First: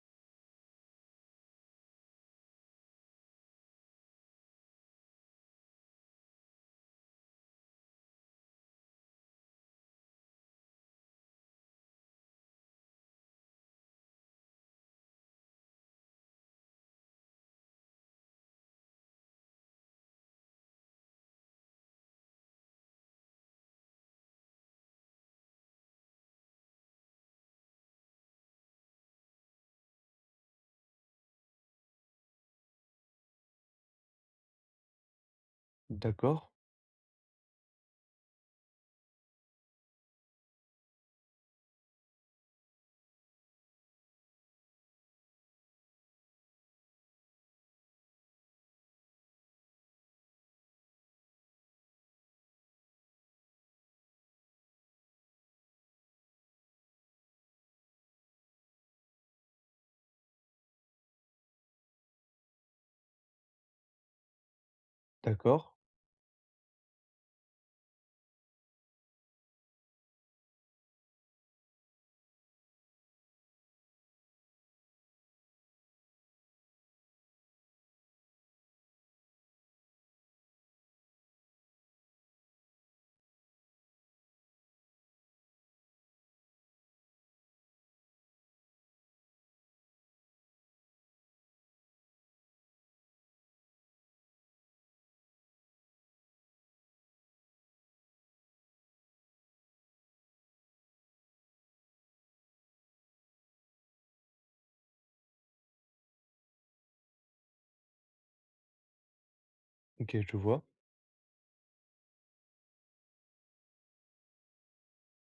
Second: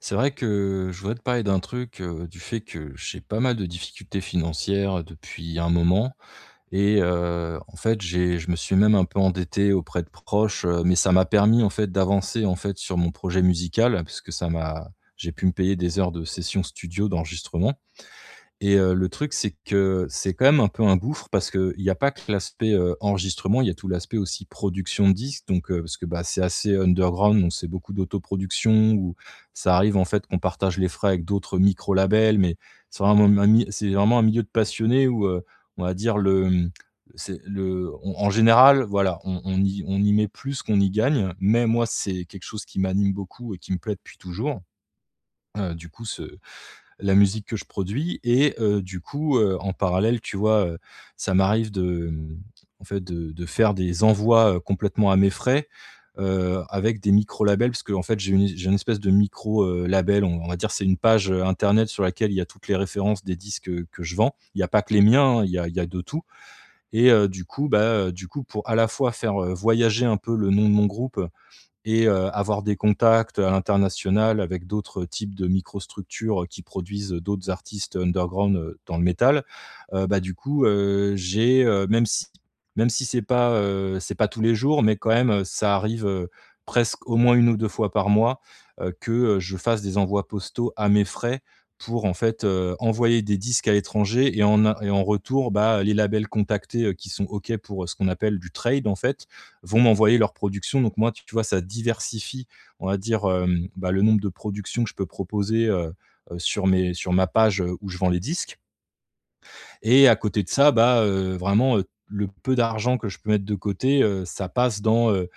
C'est vrai que je voudrais te parler d'un truc, du fait que j'ai pas mal de difficultés financières depuis un moment. Et en fait, j'ai je me suis même un peu endetté auprès de proches, mais ça m'a permis, en fait, d'avancer, en fait, sur mon projet musical, parce que ça m'a j'ai pu me payer des heures de sessions studio, d'enregistrement. Et le truc, c'est que c'est quand même un peu un gouffre, parce qu'il n'y a pas que l'aspect, enregistrement, il y a tout l'aspect aussi production de disques, donc parce que, bah, c'est assez underground, donc c'est beaucoup d'autoproduction où ça arrive, en fait, qu'on partage les frais avec d'autres micro-labels. Mais c'est vraiment un milieu de passionnés où, on va dire D'accord, le, c'est le en général, voilà, on y met plus qu'on y gagne, mais moi, c'est quelque chose qui m'anime beaucoup et qui me plaît depuis toujours. Du coup ce La musique que je produis. Et du coup, en parallèle, tu vois, ça m'arrive de, en fait, de faire des envois, complètement à mes frais, avec des micro-labels, parce que en fait, j'ai une espèce de micro, label, on va dire, c'est une page, internet sur laquelle il y a toutes les références des disques, que je vends. Il y a pas que les miens, hein, d'accord. il y a de tout. Et du coup, bah, pour à la fois faire, voyager un peu le nom de mon groupe, et avoir des contacts à l'international avec d'autres types de microstructures qui produisent d'autres artistes underground, dans le métal. Bah, du coup, j'ai, même si c'est pas tous les jours, mais quand même, ça arrive, presque au moins une ou 2 fois par mois, que, je fasse des envois postaux à mes frais pour, en fait, envoyer des disques à l'étranger. Et en retour, bah, les labels contactés, qui sont OK pour, ce qu'on appelle du trade, en fait, vont m'envoyer leur production. Donc moi, tu vois, ça diversifie, on va dire, bah, le nombre de productions que je peux proposer, sur ma page, où je vends les disques. Et à OK, je côté de vois. ça, bah, vraiment, le peu d'argent que je peux mettre de côté, ça passe dans.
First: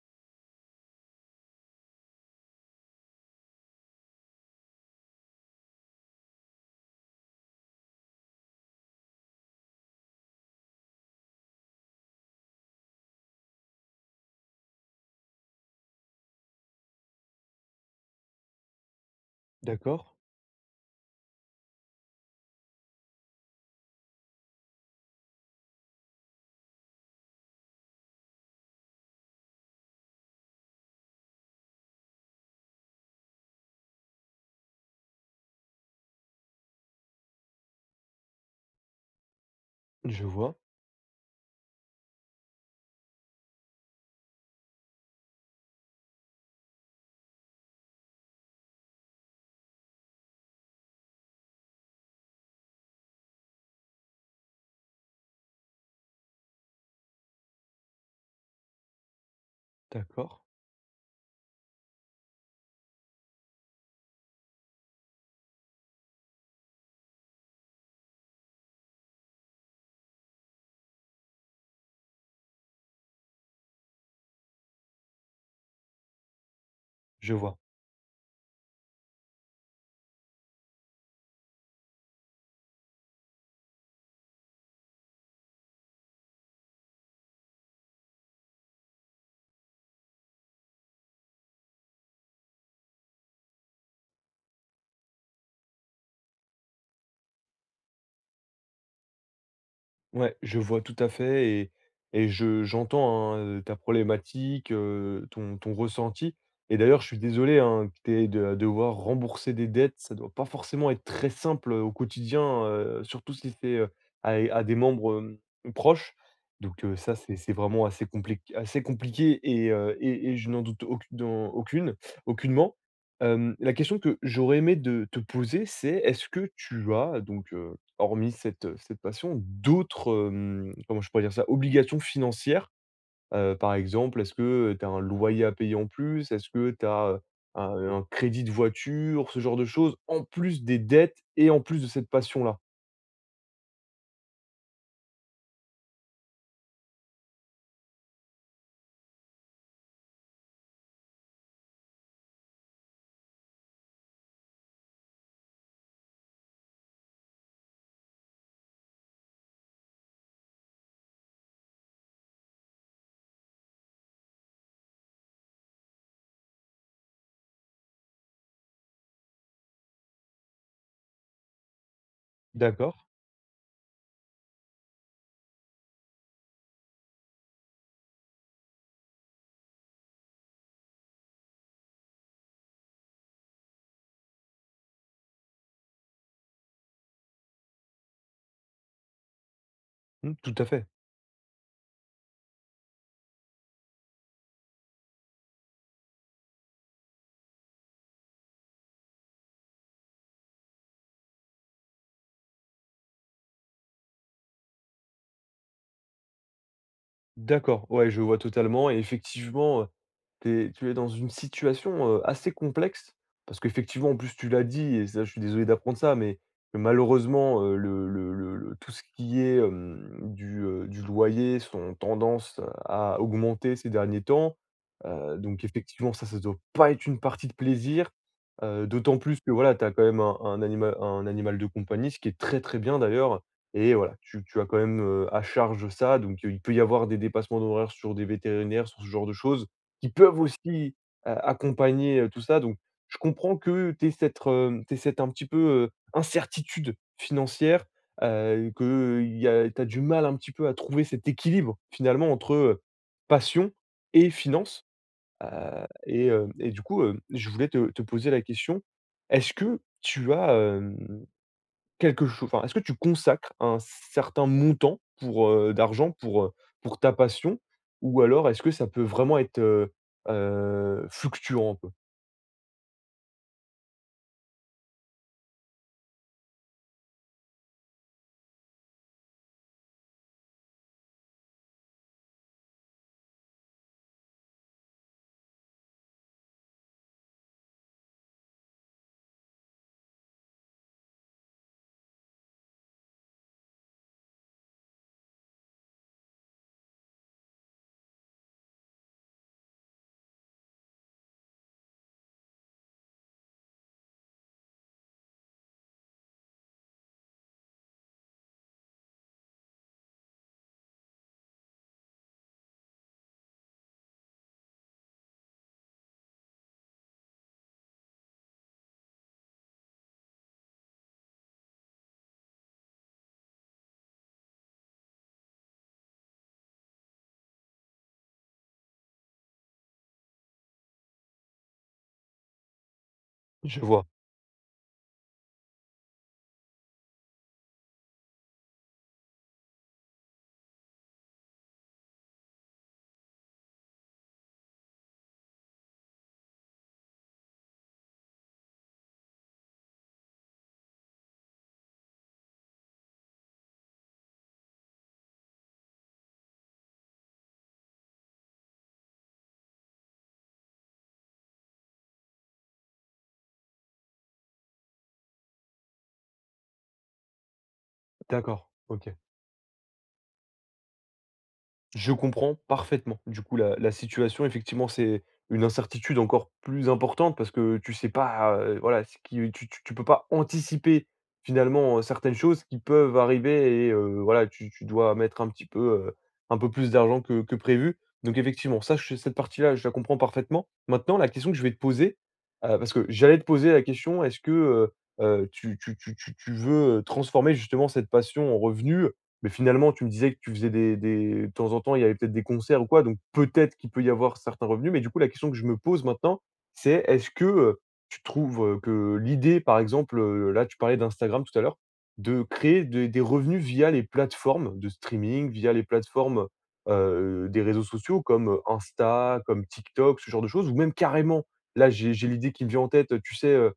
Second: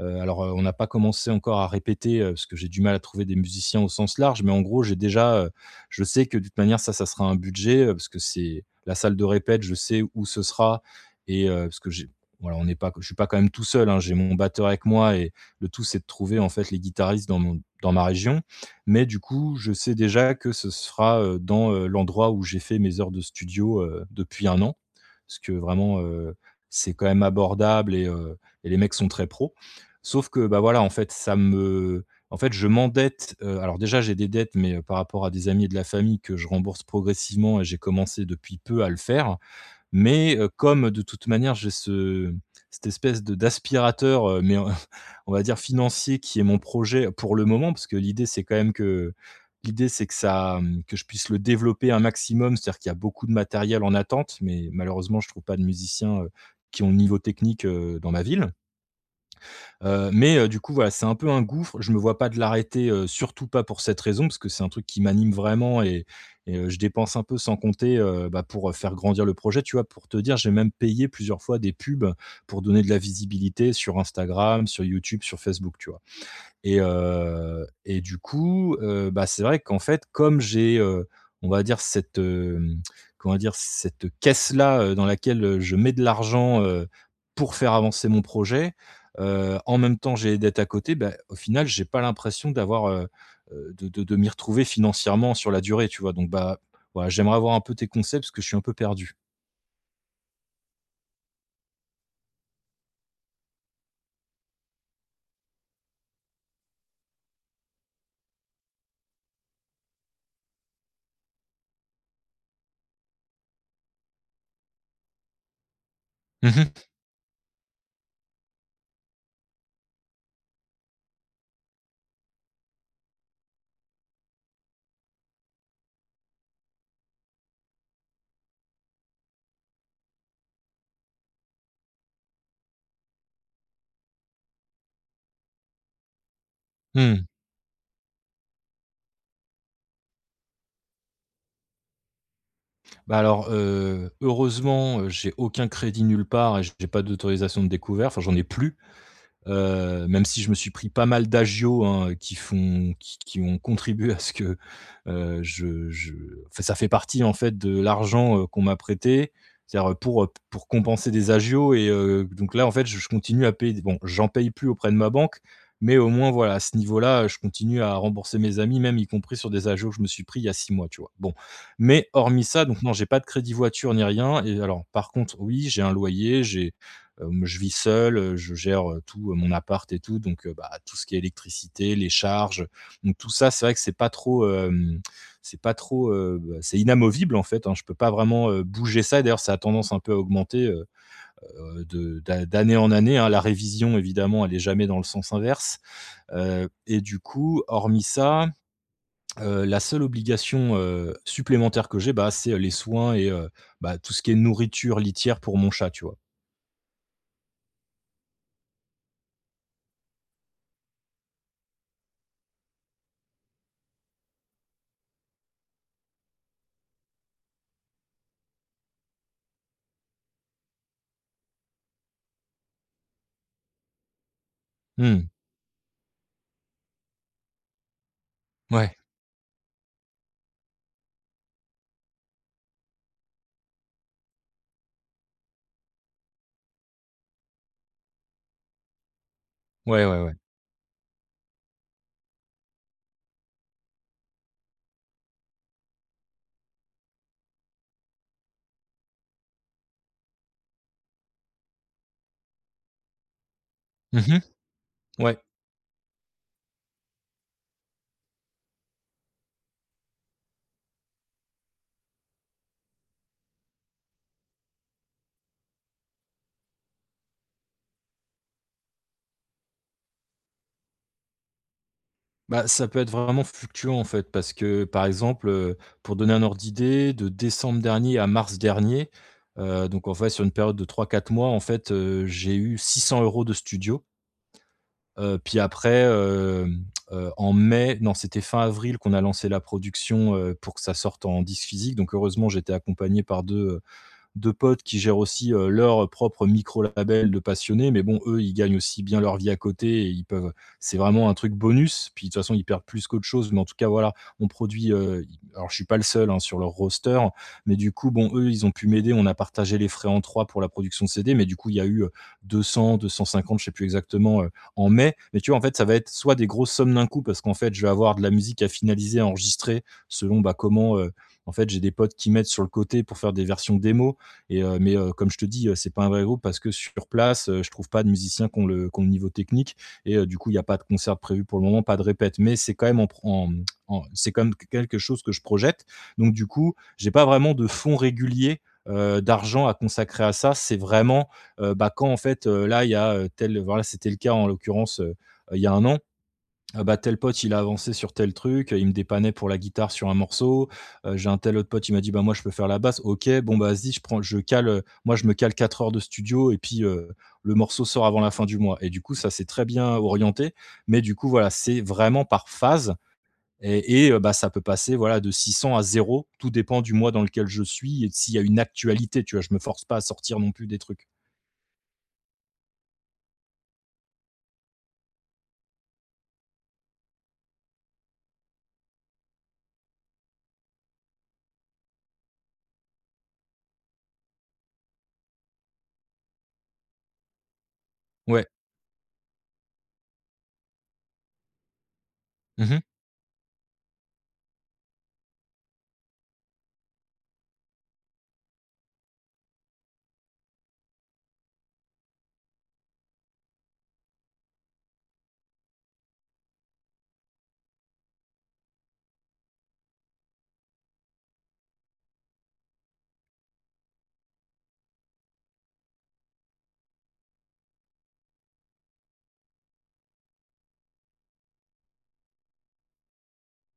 Alors, on n'a pas commencé encore à répéter, parce que j'ai du mal à trouver des musiciens au sens large, mais en gros, j'ai déjà, je sais que de toute manière, ça sera un budget, parce que c'est la salle de répète, je sais où ce sera, et parce que j'ai voilà, on n'est pas je suis pas quand même tout seul, hein, j'ai mon batteur avec moi, et le tout, c'est de trouver, en fait, les guitaristes dans ma région. Mais du coup, je sais D'accord, déjà que ce sera, dans, l'endroit où j'ai fait mes heures de studio, depuis un an. Parce que vraiment, c'est quand même abordable, et les mecs sont très pros. Sauf que, bah, voilà, en fait, ça me en fait, je m'endette. Alors déjà, j'ai des dettes, mais, par rapport à des amis et de la famille que je rembourse progressivement, et j'ai commencé depuis peu à le faire. je Mais vois. comme de toute manière j'ai ce cette espèce de d'aspirateur, on va dire financier, qui est mon projet pour le moment, parce que l'idée c'est que ça, que je puisse le développer un maximum. C'est-à-dire qu'il y a beaucoup de matériel en attente, mais malheureusement je trouve pas de musiciens, qui ont le niveau technique, dans ma ville. Heu, D'accord, mais heu, du coup, voilà, c'est un peu un gouffre. Je me vois pas de l'arrêter, surtout pas pour cette raison, parce que c'est un truc qui m'anime vraiment, et je dépense un peu sans compter, bah, pour, faire grandir le projet, tu vois? Pour te dire, j'ai même payé plusieurs fois des pubs pour donner de la visibilité sur Instagram, sur YouTube, sur Facebook, tu vois? Et je vois. heu et du coup, bah, c'est vrai qu'en fait, comme j'ai, on va dire cette, comment dire? Cette caisse-là, dans laquelle, je mets de l'argent, pour faire avancer mon projet, en même temps, j'ai les dettes à côté, bah, au final, j'ai pas l'impression d'avoir, de m'y retrouver financièrement sur la durée, tu vois? Donc bah, voilà, j'aimerais avoir un peu tes conseils, parce que je suis un peu perdu. Ouais, je vois tout à fait et je j'entends, hein, ta problématique, ton ressenti et d'ailleurs, je suis désolé, hein, que tu aies de devoir rembourser des dettes. Ça doit pas forcément être très simple, au quotidien, surtout si c'est à des membres proches. Mmh mh. Donc ça, c'est vraiment assez compliqué et je n'en doute aucu dans aucune aucunement. La question que j'aurais aimé de te poser, c'est est-ce que tu as donc hormis cette passion, d'autres, comment je pourrais dire ça? Obligations financières. Par exemple, est-ce que tu as un loyer à payer en plus? Est-ce que tu as, Mmh. Un crédit de voiture? Ce genre de choses, en plus des dettes et en plus de cette passion-là. Bah, alors, heureusement, j'ai aucun crédit nulle part et j'ai pas d'autorisation de découvert, enfin, j'en ai plus. Même si je me suis pris pas mal d'agios, hein, qui font qui ont contribué à ce que, je enfin, ça fait partie, en fait, de l'argent, qu'on m'a prêté. C'est-à-dire, pour compenser des agios. Et donc là, en fait, je continue à payer, bon, j'en paye plus auprès de ma banque, mais au moins, voilà, à ce niveau-là, je continue à rembourser mes amis, même y compris sur des agios que je me suis pris il y a 6 mois, tu vois? Bon, mais hormis ça, donc non, D'accord. j'ai pas de crédit voiture ni rien. Et alors, par contre, oui, j'ai un loyer, j'ai je vis seul, je gère, tout, mon appart et tout, donc bah, tout ce qui est électricité, les charges, donc tout ça, c'est vrai que c'est pas trop, bah, c'est inamovible, en fait, hein. Je peux pas vraiment, bouger ça. Et d'ailleurs, ça a tendance un peu à Mmh, tout augmenter, à heu fait. De d'a d'année en année, hein. La révision, évidemment, elle est jamais dans le sens inverse, et du coup, hormis ça, la seule obligation, supplémentaire que j'ai, bah, c'est, les soins, et bah, tout ce qui est nourriture, litière pour mon chat, tu vois? D'accord, ouais, je vois totalement et effectivement, tu es dans une situation, assez complexe parce qu'effectivement, en plus, tu l'as dit et ça, je suis désolé d'apprendre ça, mais que malheureusement, le tout ce qui est du loyer sont tendance à augmenter ces derniers temps. Mmh. Donc effectivement, ça doit pas être une partie de plaisir, Ouais. d'autant plus que, voilà, tu as quand même un anima un animal de compagnie, ce qui est très, très bien d'ailleurs et voilà, tu as quand même, à charge ça, donc il peut y avoir des dépassements d'horaires sur des vétérinaires, sur ce genre de choses Ouais, qui ouais, ouais. peuvent aussi a accompagner, tout ça donc je comprends que tu aies cette re tu cette un petit peu, incertitude financière, qu'il tu as du mal un petit peu à trouver cet équilibre finalement entre passion et Mmh. finances, Ouais. et du coup, je voulais te te poser la question, est-ce que tu as, quelque chose enfin, est-ce que tu consacres un certain montant pour d'argent pour pour ta passion? Ou alors est-ce que ça peut vraiment être fluctuant un peu? Bah, ça peut être vraiment fluctuant, en fait, parce que, par exemple, pour donner un ordre d'idée, de décembre dernier à mars dernier, donc en fait, sur une période de trois quatre mois, en fait, j'ai eu 600 euros de studio. Puis après, en mai, non, c'était fin avril qu'on a lancé la production, pour que ça sorte en disque physique, donc heureusement, j'étais accompagné par deux de potes qui gèrent aussi, leur propre micro-label de passionnés, mais bon, eux, ils gagnent aussi bien leur vie à côté, et ils peuvent, c'est vraiment un truc bonus. Puis de toute façon, ils perdent plus qu'autre chose, mais en tout cas, voilà, on produit, alors je suis pas le seul, hein, sur leur roster, mais du coup, bon, eux, ils ont pu m'aider. On a partagé les frais en 3 pour la production de CD, mais du coup, il y a eu, 200-250, je sais plus exactement, en mai. Mais tu vois, en fait, ça va être soit des grosses sommes d'un coup, parce qu'en fait, je vais avoir de la musique à finaliser, à enregistrer selon, bah, comment, en fait, j'ai des potes qui mettent sur le côté pour faire des versions démo. Mais comme je te dis, c'est pas un vrai groupe, parce que sur place, je trouve pas de musiciens qui ont le niveau technique, et du coup, il y a pas de concert prévu pour le moment, pas de répète. Mais Je vois, c'est quand même quelque chose que je projette. Donc du coup, j'ai pas vraiment de fonds réguliers, d'argent à consacrer à ça. C'est vraiment, bah, quand en fait, là, il y a, tel voilà, c'était le cas en l'occurrence, il y a un an. Ah bah, tel pote, il a avancé sur tel truc, il me dépannait pour la guitare sur un morceau, j'ai un tel autre pote, il m'a dit: «Bah, moi, je peux faire la basse». OK, bon, bah, vas-y, je prends je cale, moi, je me cale 4 heures de studio et puis, le morceau sort avant la fin du mois, et du coup, ça s'est très bien orienté. Mais du coup, voilà, c'est vraiment par phase, et bah, ça peut passer, voilà, de 600 à zéro. Tout dépend du mois dans lequel je suis et s'il y a une d'accord, OK. actualité, tu vois? Je me force pas à sortir non plus des trucs. Je comprends parfaitement. Du coup, la situation, effectivement, c'est une incertitude encore plus importante parce que tu sais pas, voilà, ce qui, tu peux pas anticiper finalement certaines choses qui peuvent arriver et voilà, tu dois mettre un petit peu, euh, un peu plus d'argent que prévu. Donc Ouais. effectivement, ça, cette partie-là, je la comprends parfaitement. Maintenant, la question que je vais te poser, Mmh mh. parce que j'allais te poser la question, est-ce que tu veux transformer justement cette passion en revenu mais finalement, tu me disais que tu faisais des de temps en temps, il y avait peut-être des concerts ou quoi, donc peut-être qu'il peut y avoir certains revenus. Mais du coup, la question que je me pose maintenant, c'est est-ce que tu trouves que l'idée, par exemple, là, tu parlais d'Instagram tout à l'heure, de créer des revenus via les plateformes de streaming, via les plateformes, des réseaux sociaux comme Insta, comme TikTok, ce genre de choses ou même carrément là, j'ai l'idée qui me vient en tête, tu sais,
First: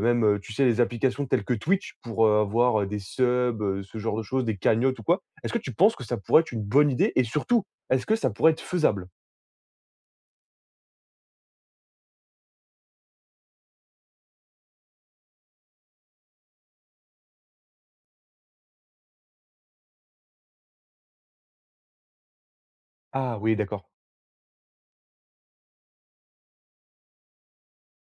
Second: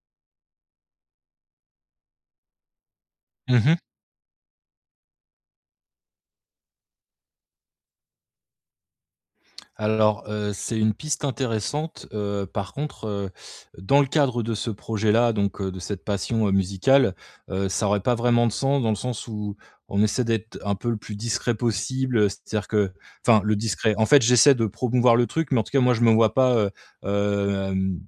même, tu sais, les applications telles que Twitch pour avoir des subs, Mmh. Ce genre de choses, des cagnottes ou quoi. Est-ce que tu penses que ça pourrait être une bonne idée et surtout, est-ce que ça pourrait être faisable? Alors, c'est une piste intéressante, par contre, dans le cadre de ce projet-là, donc de cette passion, musicale, ça aurait pas vraiment de sens dans le sens où on essaie d'être un peu le plus discret possible, c'est-à-dire que Ah enfin le oui, d'accord. discret, en fait, j'essaie de promouvoir le truc, mais en tout cas, moi, je me vois pas, hem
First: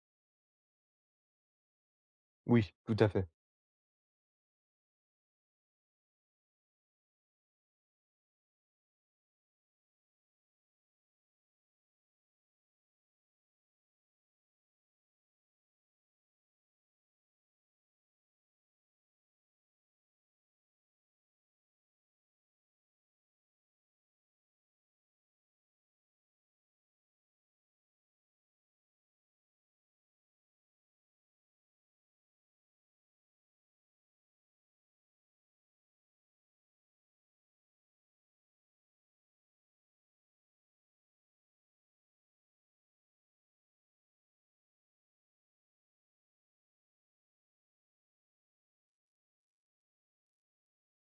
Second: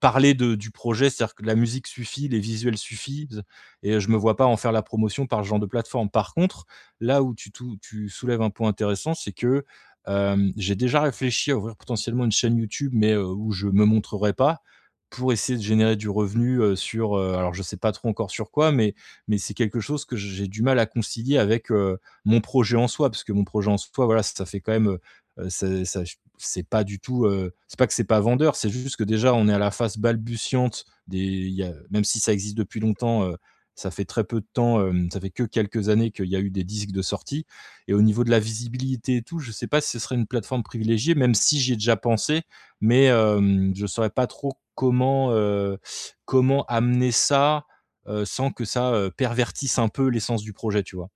parler du projet, c'est-à-dire que la musique suffit, les Oui, visuels tout à fait. suffisent, et je me vois pas en faire la promotion par ce genre de plateforme. Par contre, là où tu soulèves un point intéressant, c'est que j'ai déjà réfléchi à ouvrir potentiellement une chaîne YouTube, mais où je me montrerai pas, pour essayer de générer du revenu sur, alors je sais pas trop encore sur quoi, mais, c'est quelque chose que j'ai du mal à concilier avec mon projet en soi, parce que mon projet en soi, voilà, ça fait quand même, euh, ça, ça- c'est pas que c'est pas vendeur, c'est juste que déjà on est à la phase balbutiante des il y a même si ça existe depuis longtemps, ça fait très peu de temps, ça fait que quelques années qu'il y a eu des disques de sortie, et au niveau de la visibilité et tout, je sais pas si ce serait une plateforme privilégiée, même si j'y ai déjà pensé, mais je saurais pas trop comment, comment amener ça, sans que ça, pervertisse un peu l'essence du projet, tu vois?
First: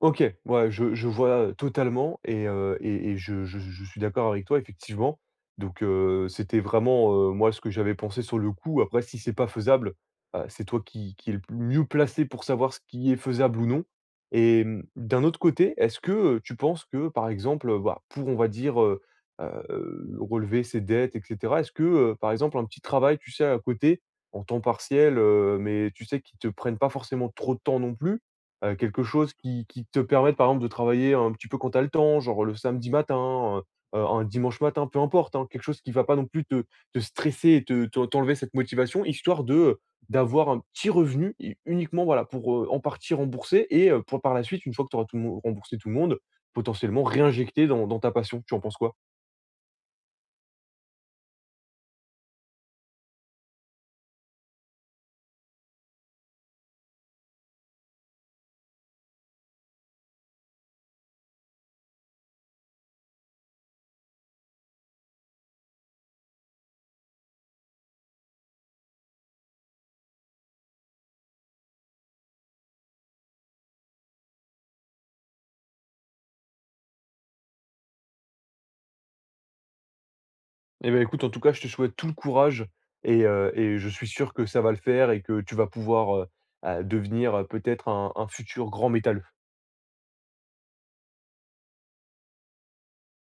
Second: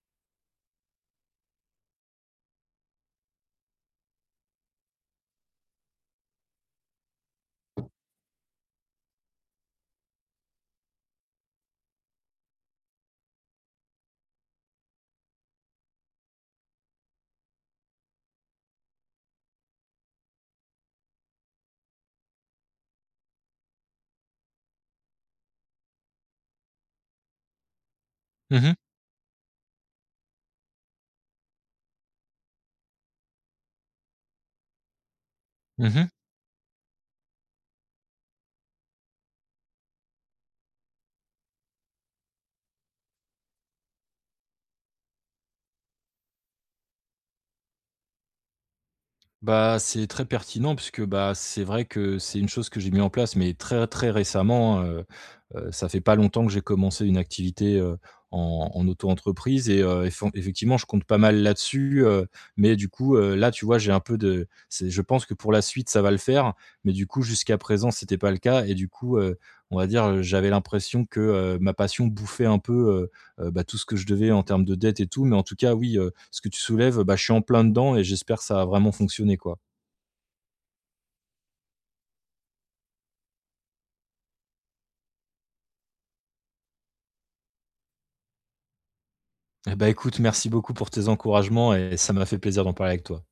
OK, ouais, je vois, totalement et je suis d'accord avec toi effectivement. Donc c'était vraiment, moi ce que j'avais pensé sur le coup. Après si c'est pas faisable, c'est toi qui est le p mieux placé pour savoir ce qui est faisable ou non et mmh, d'un autre côté, est-ce que tu penses que par exemple, bah, pour on va dire, relever ses dettes et cetera, est-ce que par exemple un petit travail, tu sais, à côté, en temps partiel, mais tu sais, qui te prennent pas forcément trop de temps non plus, Mmh mh. Quelque chose qui te permette, par exemple, de travailler un petit peu quand tu as le temps, genre le samedi matin, un dimanche matin, peu importe, hein. Quelque chose qui va Mmh. pas non plus te te stresser et te te t'enlever cette motivation, histoire de, d'avoir un petit revenu et uniquement, voilà, pour en partie rembourser et pour par la suite, une fois que tu auras tout le mon remboursé tout le monde, potentiellement réinjecter dans ta passion. Tu en penses quoi? Bah, c'est très pertinent puisque, bah, c'est vrai que c'est une chose que j'ai mis en place, mais très, très récemment. Ça fait pas longtemps que j'ai commencé une activité, en auto-entreprise, et effon effectivement, je compte pas mal là-dessus, mais du coup, là, tu vois, j'ai un peu de c'est je pense que pour la suite, ça va le faire, mais du coup, jusqu'à présent, c'était pas le cas. Et du coup, on va dire, j'avais l'impression que, ma passion bouffait un peu, bah, tout ce que je devais en termes de dettes et tout. Mais en tout cas, oui, ce que tu soulèves, bah, je suis en plein dedans, et j'espère que ça a vraiment fonctionné, quoi. Eh beh, écoute, en tout cas, je te souhaite tout le courage et je suis sûr que ça va le faire et que tu vas pouvoir, devenir, peut-être un futur grand métalleux. Eh bah, écoute, merci beaucoup pour tes encouragements, et ça m'a fait plaisir d'en parler avec toi.